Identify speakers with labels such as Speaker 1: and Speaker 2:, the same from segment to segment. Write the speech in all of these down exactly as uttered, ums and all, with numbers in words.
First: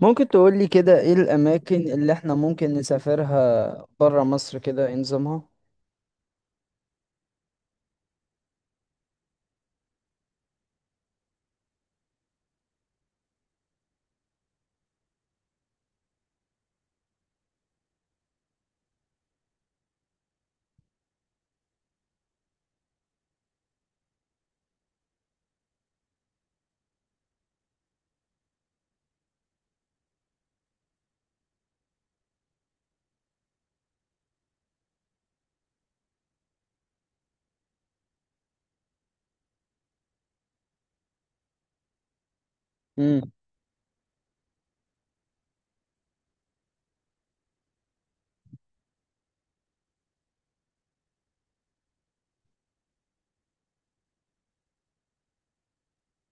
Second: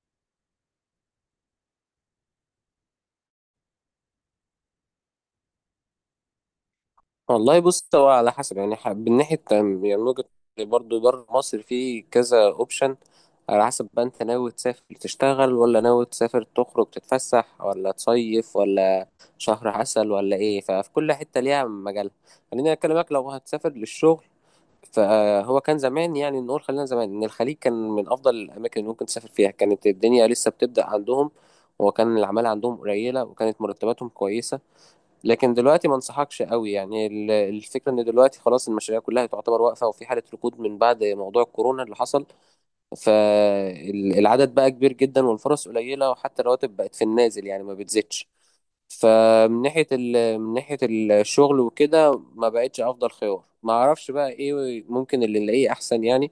Speaker 1: ممكن تقولي كده ايه الاماكن اللي احنا ممكن نسافرها برا مصر كده ايه نظامها.
Speaker 2: والله بص، هو على حسب يعني ح- من ناحية تم- يعني من وجهة نظري برضه بره مصر في كذا اوبشن. على حسب بقى انت ناوي تسافر تشتغل، ولا ناوي تسافر تخرج تتفسح، ولا تصيف، ولا شهر عسل، ولا ايه؟ ففي كل حتة ليها مجال. خليني اكلمك لو هتسافر للشغل. فهو كان زمان، يعني نقول خلينا زمان، ان الخليج كان من افضل الاماكن اللي ممكن تسافر فيها. كانت الدنيا لسه بتبدأ عندهم، وكان العمالة عندهم قليلة، وكانت مرتباتهم كويسة. لكن دلوقتي ما انصحكش قوي، يعني ال- الفكرة ان دلوقتي خلاص المشاريع كلها تعتبر واقفة، وفي حالة ركود من بعد موضوع الكورونا اللي حصل.
Speaker 1: امم
Speaker 2: فالعدد بقى كبير جدا والفرص قليلة، وحتى الرواتب بقت في النازل، يعني ما بتزيدش. فمن ناحية ال... من ناحية الشغل وكده ما بقتش افضل خيار. ما اعرفش بقى ايه ممكن اللي نلاقيه احسن يعني.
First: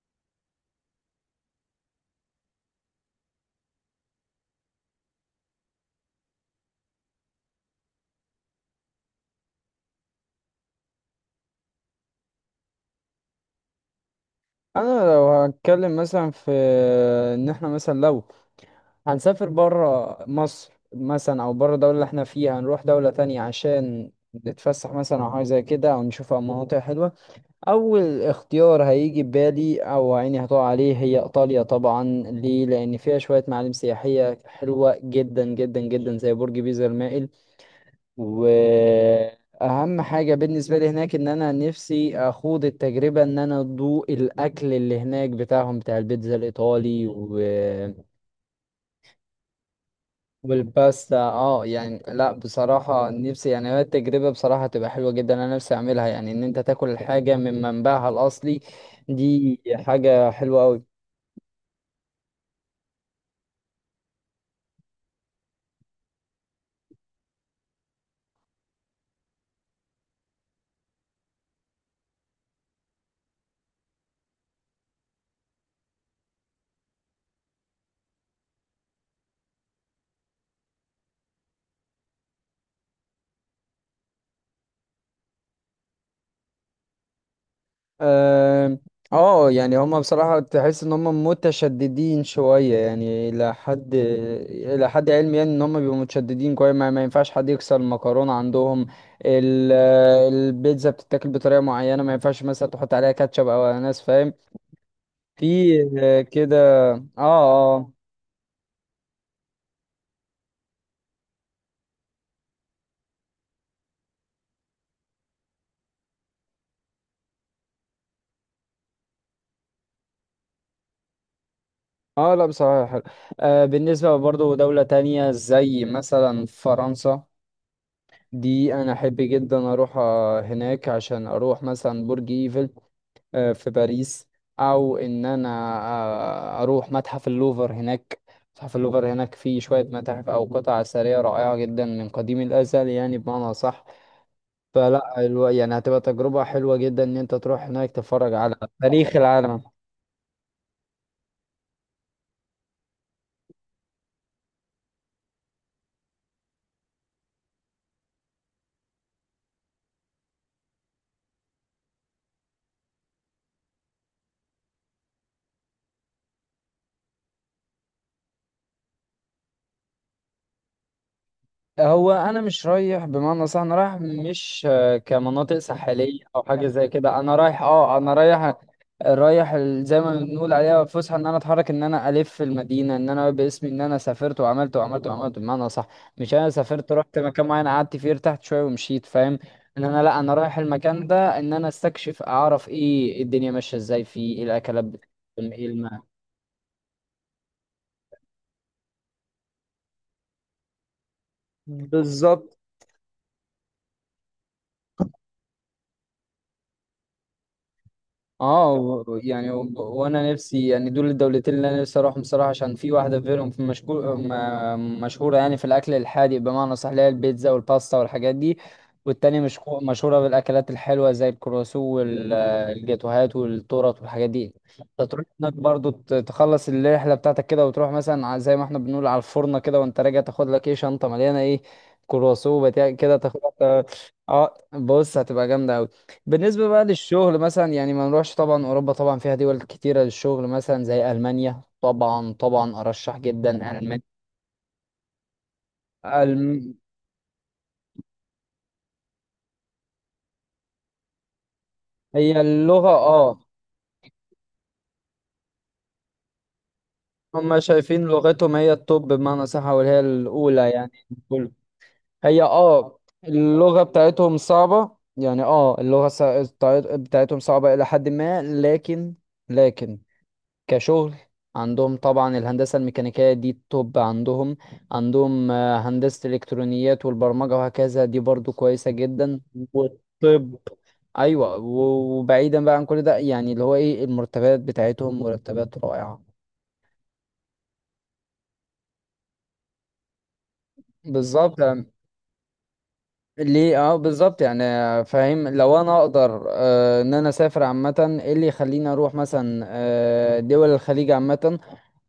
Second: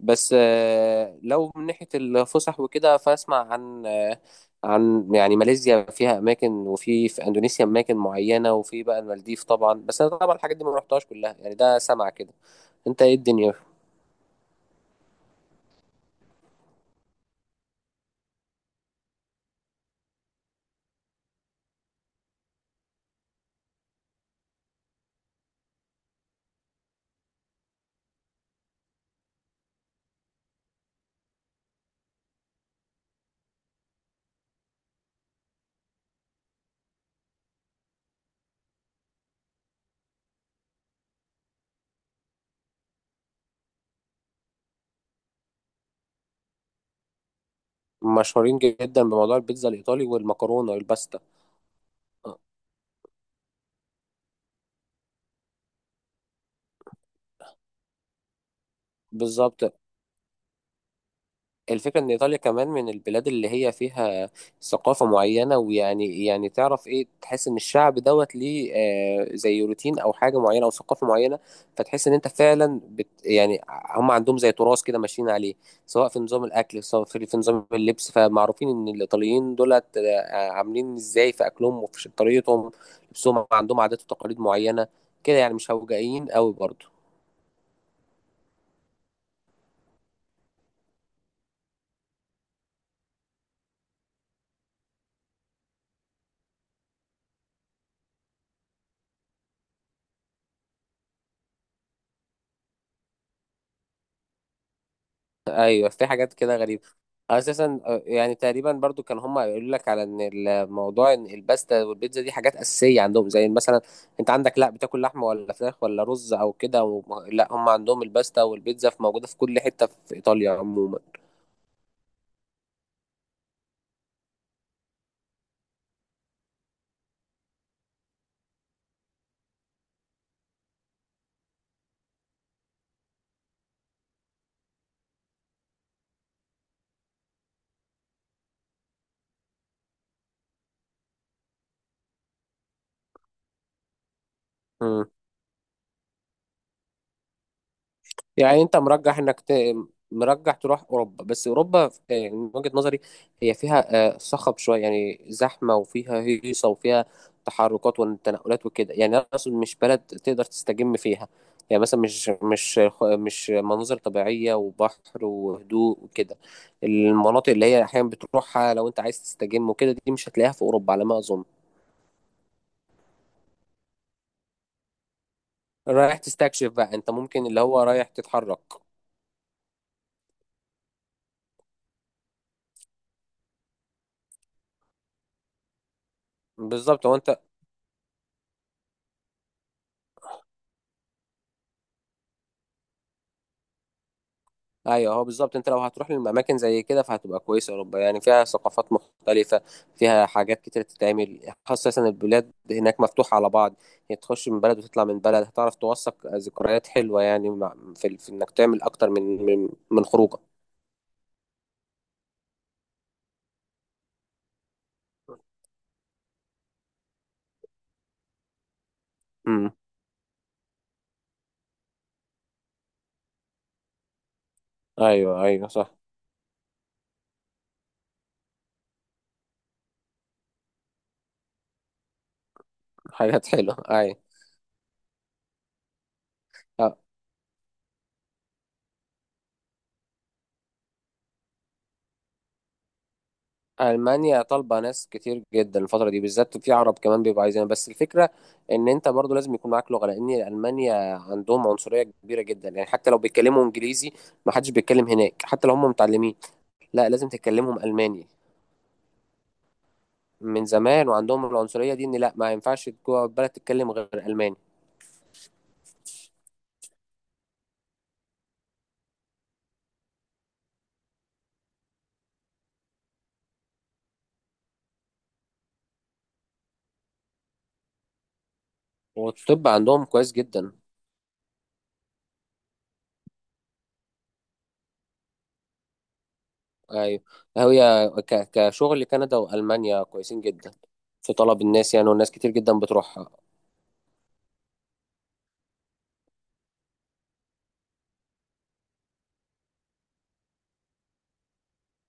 Speaker 2: بس آه، لو من ناحية الفسح وكده، فأسمع عن آه، عن يعني ماليزيا فيها أماكن، وفي في أندونيسيا أماكن معينة، وفي بقى المالديف طبعا. بس أنا طبعا الحاجات دي ما رحتهاش كلها، يعني ده سمع كده. أنت إيه الدنيا؟
Speaker 1: انا لو هتكلم مثلا في ان احنا مثلا لو هنسافر برا مصر مثلا او برا الدولة اللي احنا فيها هنروح دولة تانية عشان نتفسح مثلا او حاجة زي كده او نشوف مناطق حلوة. اول اختيار هيجي ببالي او عيني هتقع عليه هي ايطاليا طبعا، ليه؟ لان فيها شوية معالم سياحية حلوة جدا جدا جدا زي برج بيزا المائل. واهم حاجه بالنسبه لي هناك ان انا نفسي اخوض التجربه ان انا ادوق الاكل اللي هناك بتاعهم بتاع البيتزا الايطالي و...
Speaker 2: مشهورين جدا بموضوع البيتزا الإيطالي والمكرونة
Speaker 1: والباستا.
Speaker 2: والباستا.
Speaker 1: اه يعني لا
Speaker 2: آه،
Speaker 1: بصراحه نفسي، يعني هي التجربه بصراحه تبقى حلوه جدا، انا نفسي اعملها يعني ان انت تاكل الحاجه من منبعها الاصلي. دي
Speaker 2: بالظبط.
Speaker 1: حاجه حلوه قوي.
Speaker 2: الفكرة إن إيطاليا كمان من البلاد اللي هي فيها ثقافة معينة، ويعني يعني تعرف إيه، تحس إن الشعب دوت ليه آه زي روتين أو حاجة معينة أو ثقافة معينة. فتحس إن أنت فعلا بت يعني، هم عندهم زي تراث كده ماشيين عليه، سواء في نظام الأكل، سواء في في نظام اللبس. فمعروفين إن الإيطاليين دولت آه عاملين إزاي في أكلهم وفي طريقتهم، لبسهم، عندهم عادات وتقاليد معينة كده، يعني مش هوجائيين قوي برضه.
Speaker 1: اه، آه، يعني هما بصراحة تحس ان هما متشددين شوية، يعني الى حد الى حد علمي يعني ان هما بيبقوا متشددين كويس. ما, ما ينفعش حد يكسر المكرونة عندهم. ال- البيتزا بتتاكل بطريقة معينة، ما ينفعش مثلا تحط عليها كاتشب او اناناس، فاهم؟ في
Speaker 2: ايوه، في
Speaker 1: آه،
Speaker 2: حاجات
Speaker 1: كده.
Speaker 2: كده غريبه
Speaker 1: اه
Speaker 2: اساسا.
Speaker 1: اه.
Speaker 2: آه، يعني تقريبا برضو كان هم يقولوا لك على ان الموضوع ان الباستا والبيتزا دي حاجات اساسيه عندهم، زي مثلا انت عندك لا بتاكل لحمه ولا فراخ ولا رز او كده، وم- لا هم عندهم الباستا والبيتزا، في موجوده في كل حته في ايطاليا عموما.
Speaker 1: اه لا بصراحة حلو. آه، بالنسبة برضو دولة تانية زي مثلا فرنسا، دي انا احب جدا اروح آه، هناك عشان اروح مثلا برج ايفل، آه، في باريس. او ان انا آه، اروح متحف اللوفر هناك. متحف اللوفر هناك فيه شوية متاحف او قطع اثرية رائعة جدا من قديم الازل، يعني بمعنى صح. فلا الو- يعني هتبقى تجربة حلوة جدا ان انت تروح هناك تتفرج على
Speaker 2: يعني انت
Speaker 1: تاريخ
Speaker 2: مرجح انك ت...
Speaker 1: العالم.
Speaker 2: مرجح تروح اوروبا، بس اوروبا آه، يعني من وجهة نظري هي فيها آه، صخب شويه، يعني زحمه وفيها هيصه وفيها تحركات والتنقلات وكده. يعني انا اقصد مش بلد تقدر تستجم فيها، يعني مثلا مش مش مش مناظر طبيعيه وبحر وهدوء وكده. المناطق اللي هي احيانا بتروحها لو انت عايز تستجم وكده، دي مش هتلاقيها في اوروبا على ما اظن.
Speaker 1: هو انا مش رايح بمعنى صح، انا رايح مش آه، كمناطق
Speaker 2: رايح
Speaker 1: ساحليه او حاجه
Speaker 2: تستكشف
Speaker 1: زي
Speaker 2: بقى؟ انت
Speaker 1: كده، انا
Speaker 2: ممكن اللي
Speaker 1: رايح
Speaker 2: هو
Speaker 1: اه
Speaker 2: رايح
Speaker 1: انا رايح،
Speaker 2: تتحرك.
Speaker 1: رايح ال- زي ما بنقول عليها فسحه، ان انا اتحرك، ان انا الف في المدينه، ان انا باسمي ان انا سافرت وعملت وعملت وعملت بمعنى صح. مش انا سافرت
Speaker 2: بالظبط، هو
Speaker 1: رحت
Speaker 2: انت.
Speaker 1: مكان معين قعدت فيه ارتحت شويه ومشيت، فاهم؟ ان انا لا، انا رايح المكان ده ان انا استكشف، اعرف ايه الدنيا ماشيه ازاي، فيه ايه الاكلات
Speaker 2: ايوه، هو
Speaker 1: بتاعتهم،
Speaker 2: بالظبط،
Speaker 1: ايه
Speaker 2: انت لو
Speaker 1: الماء.
Speaker 2: هتروح للاماكن زي كده فهتبقى كويسه اوروبا، يعني فيها ثقافات مختلفه، فيها حاجات كتير تتعمل، خاصه البلاد
Speaker 1: بالظبط.
Speaker 2: هناك مفتوحه على بعض. يعني تخش من بلد وتطلع من بلد، هتعرف توثق ذكريات حلوه، يعني مع في, ال- في انك
Speaker 1: اه،
Speaker 2: تعمل اكتر
Speaker 1: و-
Speaker 2: من
Speaker 1: يعني
Speaker 2: من
Speaker 1: و-
Speaker 2: من
Speaker 1: وانا
Speaker 2: خروجه.
Speaker 1: نفسي يعني دول الدولتين اللي انا نفسي اروحهم صراحه، عشان في واحده غيرهم في مشكور م- مشهوره يعني في الاكل الحادق بمعنى صح، اللي هي البيتزا والباستا والحاجات دي. والتانية مش
Speaker 2: امم.
Speaker 1: مشهوره بالاكلات الحلوه زي الكرواسو والجاتوهات والتورت والحاجات دي. فتروح
Speaker 2: ايوه
Speaker 1: هناك
Speaker 2: ايوه
Speaker 1: برضو
Speaker 2: صح.
Speaker 1: ت- تخلص الرحله بتاعتك كده وتروح مثلا ع- زي ما احنا بنقول على الفرنه كده، وانت راجع تاخد لك ايه، شنطه مليانه ايه، كرواسو بتاع كده تاخد.
Speaker 2: حاجات حلوه
Speaker 1: اه.
Speaker 2: ايوه.
Speaker 1: آه، بص هتبقى جامده أوي. بالنسبة بقى للشغل مثلا، يعني ما نروحش طبعا، أوروبا طبعا فيها دول كتيرة للشغل مثلا زي ألمانيا. طبعا طبعا أرشح جدا ألمانيا.
Speaker 2: ألمانيا طالبة ناس كتير جدا الفترة دي بالذات، في
Speaker 1: ألم...
Speaker 2: عرب كمان بيبقوا عايزينها، بس الفكرة إن أنت برضو لازم يكون معاك لغة، لأن ألمانيا عندهم عنصرية
Speaker 1: هي
Speaker 2: كبيرة جدا، يعني
Speaker 1: اللغة،
Speaker 2: حتى لو
Speaker 1: اه.
Speaker 2: بيتكلموا إنجليزي ما حدش بيتكلم هناك، حتى لو هم متعلمين. لا، لازم
Speaker 1: هما
Speaker 2: تتكلمهم
Speaker 1: شايفين
Speaker 2: ألماني.
Speaker 1: لغتهم هي التوب بمعنى صح وهي
Speaker 2: من
Speaker 1: الأولى يعني.
Speaker 2: زمان وعندهم
Speaker 1: كله.
Speaker 2: العنصرية دي، إن لا
Speaker 1: هي
Speaker 2: ما ينفعش
Speaker 1: اه
Speaker 2: جوه البلد
Speaker 1: اللغة
Speaker 2: تتكلم غير
Speaker 1: بتاعتهم
Speaker 2: ألماني.
Speaker 1: صعبة يعني، اه اللغة سا- بتاعت- بتاعتهم صعبة إلى حد ما. لكن، لكن، كشغل، عندهم طبعا الهندسة الميكانيكية دي التوب عندهم. عندهم آه، هندسة الإلكترونيات والبرمجة وهكذا دي برضو كويسة جدا.
Speaker 2: والطب عندهم كويس
Speaker 1: والطب،
Speaker 2: جدا.
Speaker 1: أيوة. و- وبعيدا بقى عن كل ده يعني اللي هو إيه المرتبات بتاعتهم، مرتبات رائعة.
Speaker 2: أيوة. هي ك- كشغل كندا وألمانيا كويسين جدا، في
Speaker 1: بالظبط.
Speaker 2: طلب
Speaker 1: آه،
Speaker 2: الناس يعني، والناس كتير جدا بتروحها.
Speaker 1: ليه، اه بالظبط يعني. آه، فاهم، لو انا اقدر آه ان انا اسافر عامه، ايه اللي يخليني اروح مثلا آه دول الخليج عامه؟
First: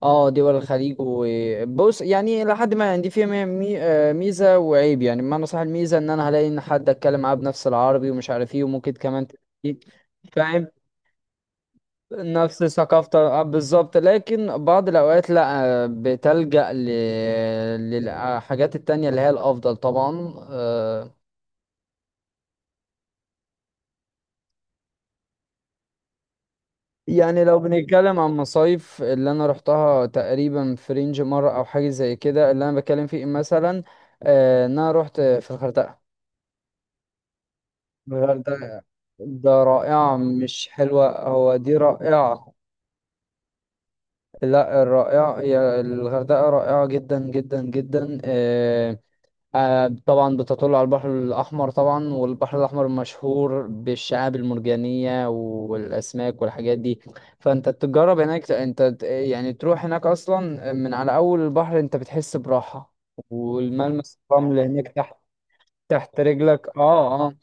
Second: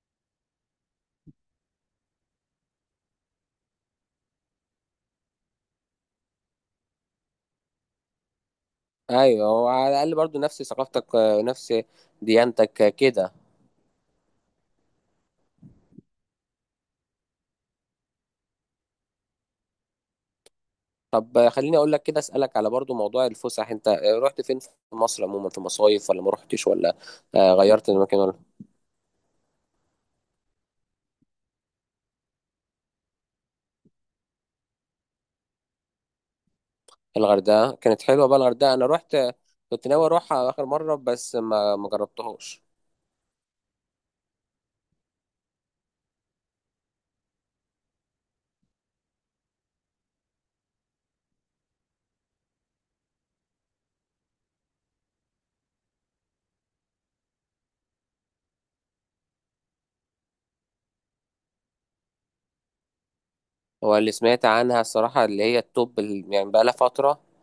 Speaker 1: اه دول الخليج، وبص يعني لحد ما يعني دي فيها مي- مي- آه، ميزه وعيب يعني بمعنى صح. الميزه ان انا هلاقي ان حد اتكلم معاه بنفس العربي ومش عارف ايه، وممكن كمان
Speaker 2: ايوه، هو
Speaker 1: تلاقي.
Speaker 2: على الاقل برضو نفس
Speaker 1: فاهم؟
Speaker 2: ثقافتك، آه، نفس
Speaker 1: نفس
Speaker 2: ديانتك، آه،
Speaker 1: ثقافته،
Speaker 2: كده.
Speaker 1: آه، بالظبط. لكن بعض الاوقات لا، آه، بتلجأ ل- للحاجات التانية اللي هي الافضل طبعا. آه،
Speaker 2: طب آه، خليني اقول لك كده، اسالك على برضو موضوع الفسح. انت آه، رحت فين في مصر عموما؟ في مصايف ولا ما رحتش، ولا
Speaker 1: يعني
Speaker 2: آه،
Speaker 1: لو
Speaker 2: غيرت
Speaker 1: بنتكلم
Speaker 2: المكان
Speaker 1: عن
Speaker 2: ولا؟
Speaker 1: مصايف اللي انا رحتها، تقريبا في رينج مره او حاجه زي كده اللي انا بتكلم فيه مثلا. آه، ان انا رحت في الغردقه.
Speaker 2: الغردقه كانت حلوه بقى، الغردقه
Speaker 1: الغردقة
Speaker 2: انا رحت. آه،
Speaker 1: ده
Speaker 2: كنت ناوي
Speaker 1: رائعة،
Speaker 2: اروحها اخر
Speaker 1: مش
Speaker 2: مره
Speaker 1: حلوة،
Speaker 2: بس
Speaker 1: هو
Speaker 2: ما
Speaker 1: دي
Speaker 2: ما
Speaker 1: رائعة.
Speaker 2: جربتهاش.
Speaker 1: لا، الرائعة هي الغردقة، رائعة جدا جدا جدا. آه، آه، طبعا بتطل على البحر الأحمر طبعا، والبحر الأحمر مشهور بالشعاب المرجانية والأسماك والحاجات دي. فأنت تجرب هناك، أنت ت- يعني تروح هناك أصلا من على أول البحر أنت بتحس براحة،
Speaker 2: هو اللي
Speaker 1: والملمس
Speaker 2: سمعت
Speaker 1: الرمل
Speaker 2: عنها
Speaker 1: هناك تحت،
Speaker 2: الصراحه اللي هي التوب،
Speaker 1: تحت
Speaker 2: ال- يعني بقى
Speaker 1: رجلك.
Speaker 2: لها
Speaker 1: اه
Speaker 2: فتره.
Speaker 1: اه.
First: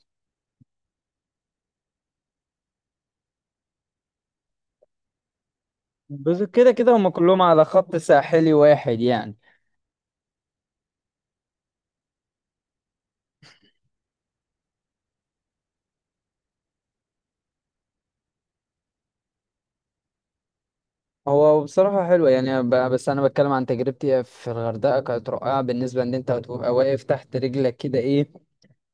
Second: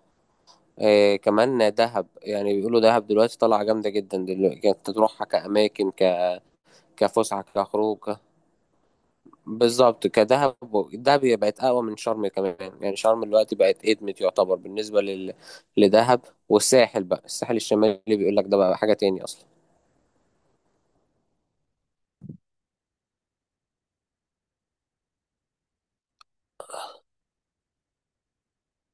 Speaker 2: آه، كمان دهب، يعني بيقولوا دهب دلوقتي طالعه جامده جدا دلوقتي، كانت تروحها كاماكن ك-
Speaker 1: بس كده كده هما كلهم
Speaker 2: كفسحه،
Speaker 1: على خط
Speaker 2: كخروج،
Speaker 1: ساحلي واحد يعني.
Speaker 2: بالظبط، كدهب. دهب هي بقت اقوى من شرم كمان، يعني شرم دلوقتي بقت ادمت يعتبر بالنسبه لل... لدهب. والساحل بقى، الساحل الشمالي بيقول لك ده بقى حاجه تاني اصلا.
Speaker 1: هو بصراحة حلوة يعني، ب- بس أنا بتكلم عن تجربتي في الغردقة كانت رائعة. بالنسبة إن أنت بتبقى واقف تحت رجلك كده إيه،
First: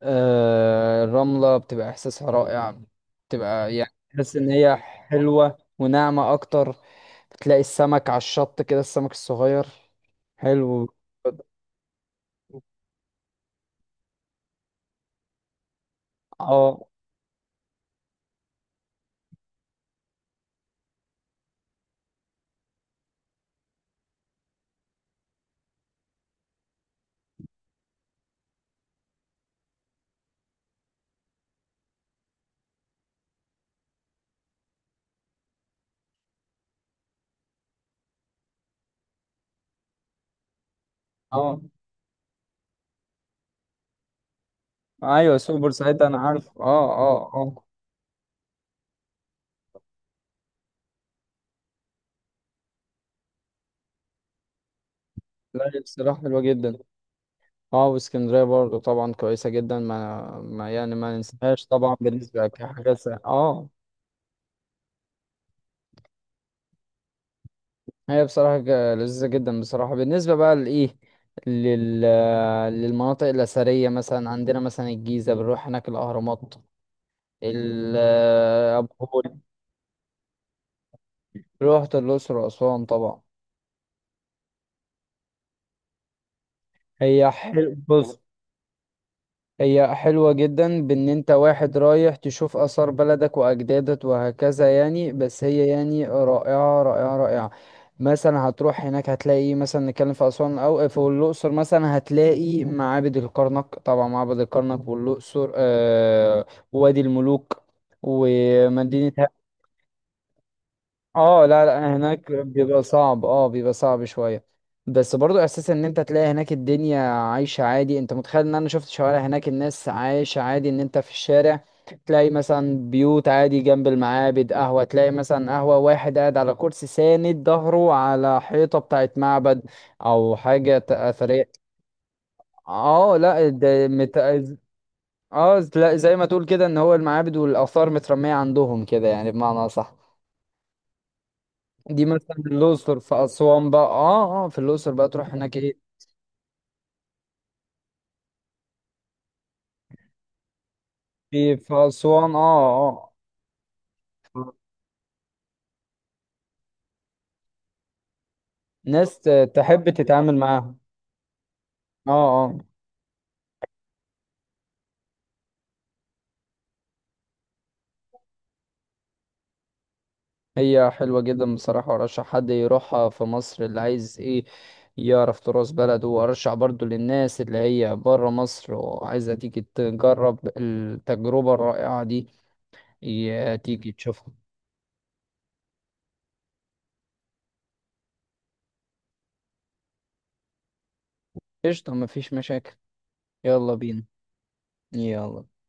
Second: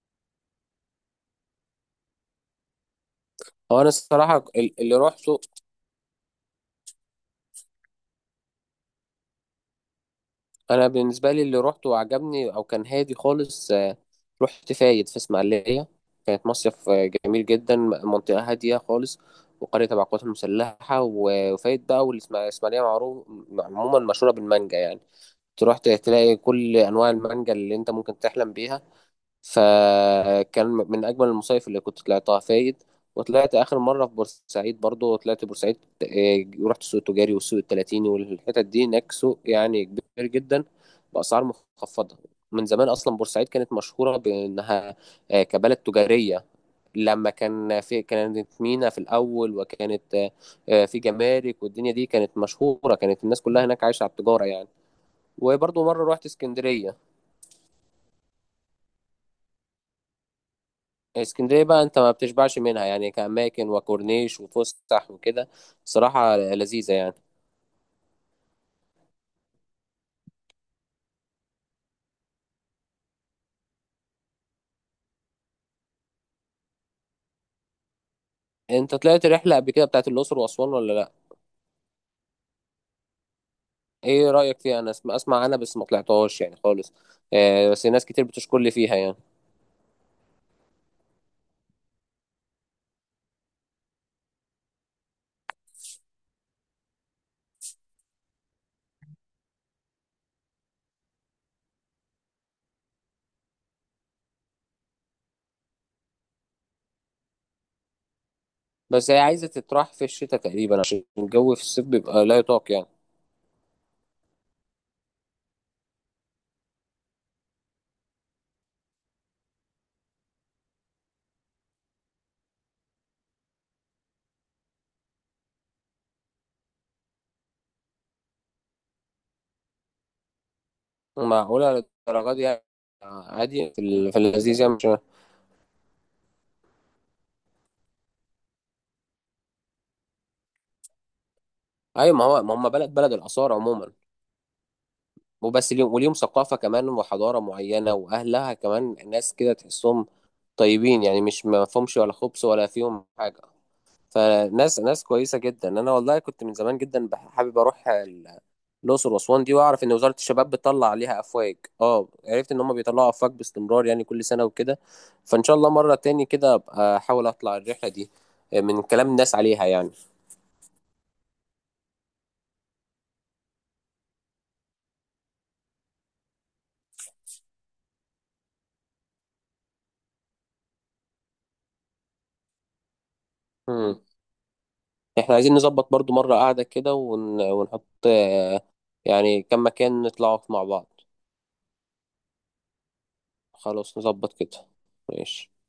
Speaker 1: آه الرملة بتبقى إحساسها رائع، بتبقى
Speaker 2: هو انا
Speaker 1: يعني تحس
Speaker 2: الصراحه
Speaker 1: إن هي
Speaker 2: ال- اللي روحته،
Speaker 1: حلوة وناعمة أكتر. بتلاقي السمك على الشط كده، السمك الصغير، حلو.
Speaker 2: انا بالنسبه لي اللي روحته وعجبني او كان هادي خالص آه، رحت فايد في اسماعيليه. كانت
Speaker 1: اه
Speaker 2: مصيف آه، جميل جدا، منطقه هاديه خالص، وقريه تبع القوات المسلحه، و- وفايد بقى والاسماعيليه معروف عموما مشهوره بالمانجا، يعني تروح تلاقي كل انواع المانجا اللي انت ممكن تحلم بيها. فكان من اجمل المصايف اللي كنت طلعتها فايد. وطلعت اخر مره في بورسعيد، برضو طلعت بورسعيد. آه، رحت السوق التجاري والسوق التلاتيني والحتت دي، هناك سوق يعني كبير جدا باسعار
Speaker 1: اه.
Speaker 2: مخفضه. من زمان اصلا بورسعيد كانت مشهوره بانها
Speaker 1: آه. أيوة
Speaker 2: آه،
Speaker 1: سوبر
Speaker 2: كبلد
Speaker 1: ساعتها أنا
Speaker 2: تجاريه،
Speaker 1: عارف. اه
Speaker 2: لما
Speaker 1: اه اه.
Speaker 2: كان في، كانت مينا في الاول، وكانت آه، آه، في جمارك والدنيا دي، كانت مشهوره، كانت الناس كلها هناك عايشه على التجاره يعني.
Speaker 1: لا هي
Speaker 2: وبرضه مرة
Speaker 1: بصراحة
Speaker 2: رحت
Speaker 1: حلوة جدا.
Speaker 2: اسكندرية.
Speaker 1: اه، واسكندريه برضه طبعا كويسه جدا، ما, ما يعني ما
Speaker 2: اسكندرية
Speaker 1: ننساهاش
Speaker 2: بقى
Speaker 1: طبعا،
Speaker 2: انت ما
Speaker 1: بالنسبه
Speaker 2: بتشبعش منها
Speaker 1: كحاجه س-
Speaker 2: يعني،
Speaker 1: اه.
Speaker 2: كأماكن وكورنيش وفسح وكده، صراحة لذيذة يعني.
Speaker 1: هي بصراحه ج- لذيذه جدا بصراحه. بالنسبه بقى لايه، لل للمناطق الاثريه مثلا، عندنا مثلا الجيزه بنروح هناك الاهرامات، ال- ابو
Speaker 2: انت طلعت
Speaker 1: الهول.
Speaker 2: رحلة قبل كده بتاعت الأقصر وأسوان ولا لأ؟
Speaker 1: رحت الاقصر واسوان طبعا.
Speaker 2: ايه رأيك فيها؟ أنا اسم- أسمع عنها بس ما طلعتهاش يعني خالص.
Speaker 1: هي
Speaker 2: آه
Speaker 1: حلو
Speaker 2: بس ناس
Speaker 1: بص،
Speaker 2: كتير بتشكر لي فيها يعني.
Speaker 1: هي حلوة جدا بان انت واحد رايح تشوف اثار بلدك واجدادك وهكذا يعني، بس هي يعني رائعة رائعة رائعة. مثلا هتروح هناك هتلاقي إيه؟ مثلا نتكلم في اسوان او في الاقصر، مثلا هتلاقي معابد الكرنك طبعا، معبد الكرنك والاقصر، آه وادي الملوك
Speaker 2: بس
Speaker 1: ومدينة.
Speaker 2: هي عايزة تتراح في الشتاء تقريبا، عشان
Speaker 1: اه
Speaker 2: الجو في
Speaker 1: لا
Speaker 2: الصيف
Speaker 1: لا،
Speaker 2: بيبقى
Speaker 1: هناك
Speaker 2: لا يطاق
Speaker 1: بيبقى
Speaker 2: يعني.
Speaker 1: صعب، اه بيبقى صعب شوية. بس برضو احساس ان انت تلاقي هناك الدنيا عايشة عادي. انت متخيل ان انا شفت شوارع هناك الناس عايشة عادي، ان انت في الشارع تلاقي مثلا بيوت عادي جنب المعابد، قهوة تلاقي مثلا، قهوة واحد قاعد على كرسي ساند ظهره على حيطة بتاعت معبد او حاجة ت- اثرية.
Speaker 2: معقولة للدرجة دي يعني؟
Speaker 1: اه لا
Speaker 2: عادي في,
Speaker 1: ده
Speaker 2: ال-
Speaker 1: مت...
Speaker 2: في اللذيذ يعني، مش...
Speaker 1: اه لا، زي ما تقول كده ان هو المعابد والاثار مترمية عندهم كده يعني بمعنى صح. دي
Speaker 2: ايوه ما
Speaker 1: مثلا
Speaker 2: هو، ما هم بلد،
Speaker 1: الأقصر
Speaker 2: بلد
Speaker 1: في
Speaker 2: الآثار
Speaker 1: أسوان بقى،
Speaker 2: عموما
Speaker 1: اه اه، في الأقصر بقى تروح هناك
Speaker 2: وبس،
Speaker 1: ايه.
Speaker 2: ليهم وليهم ثقافة كمان وحضارة معينة، وأهلها كمان ناس كده تحسهم طيبين يعني، مش
Speaker 1: في
Speaker 2: ما
Speaker 1: في
Speaker 2: فيهمش ولا
Speaker 1: أسوان،
Speaker 2: خبث ولا
Speaker 1: اه
Speaker 2: فيهم
Speaker 1: اه.
Speaker 2: حاجة.
Speaker 1: آه.
Speaker 2: فناس ناس كويسة جدا. أنا والله كنت من زمان جدا بح- حابب أروح ال- الأقصر
Speaker 1: ناس
Speaker 2: وأسوان
Speaker 1: ت-
Speaker 2: دي، وأعرف
Speaker 1: تحب
Speaker 2: إن وزارة
Speaker 1: تتعامل
Speaker 2: الشباب
Speaker 1: معاهم.
Speaker 2: بتطلع عليها أفواج. أه
Speaker 1: اه.
Speaker 2: عرفت
Speaker 1: اه.
Speaker 2: إن هم بيطلعوا أفواج باستمرار يعني، كل سنة وكده. فإن شاء الله مرة تاني كده أبقى أحاول أطلع الرحلة دي، آه، من كلام الناس عليها يعني.
Speaker 1: هي حلوة جدا بصراحة، وأرشح حد يروحها في مصر اللي عايز ايه يعرف تراث بلده. وأرشح برضو للناس اللي هي برا مصر وعايزة تيجي تجرب التجربة الرائعة دي، ي- تيجي
Speaker 2: مم.
Speaker 1: تشوفها.
Speaker 2: احنا عايزين نظبط برضو مرة قاعدة كده، ون... ونحط آه، يعني كم مكان نطلعوا مع بعض.
Speaker 1: قشطة، مفيش مشاكل، يلا
Speaker 2: خلاص
Speaker 1: بينا.
Speaker 2: نظبط كده. ماشي.
Speaker 1: يلا.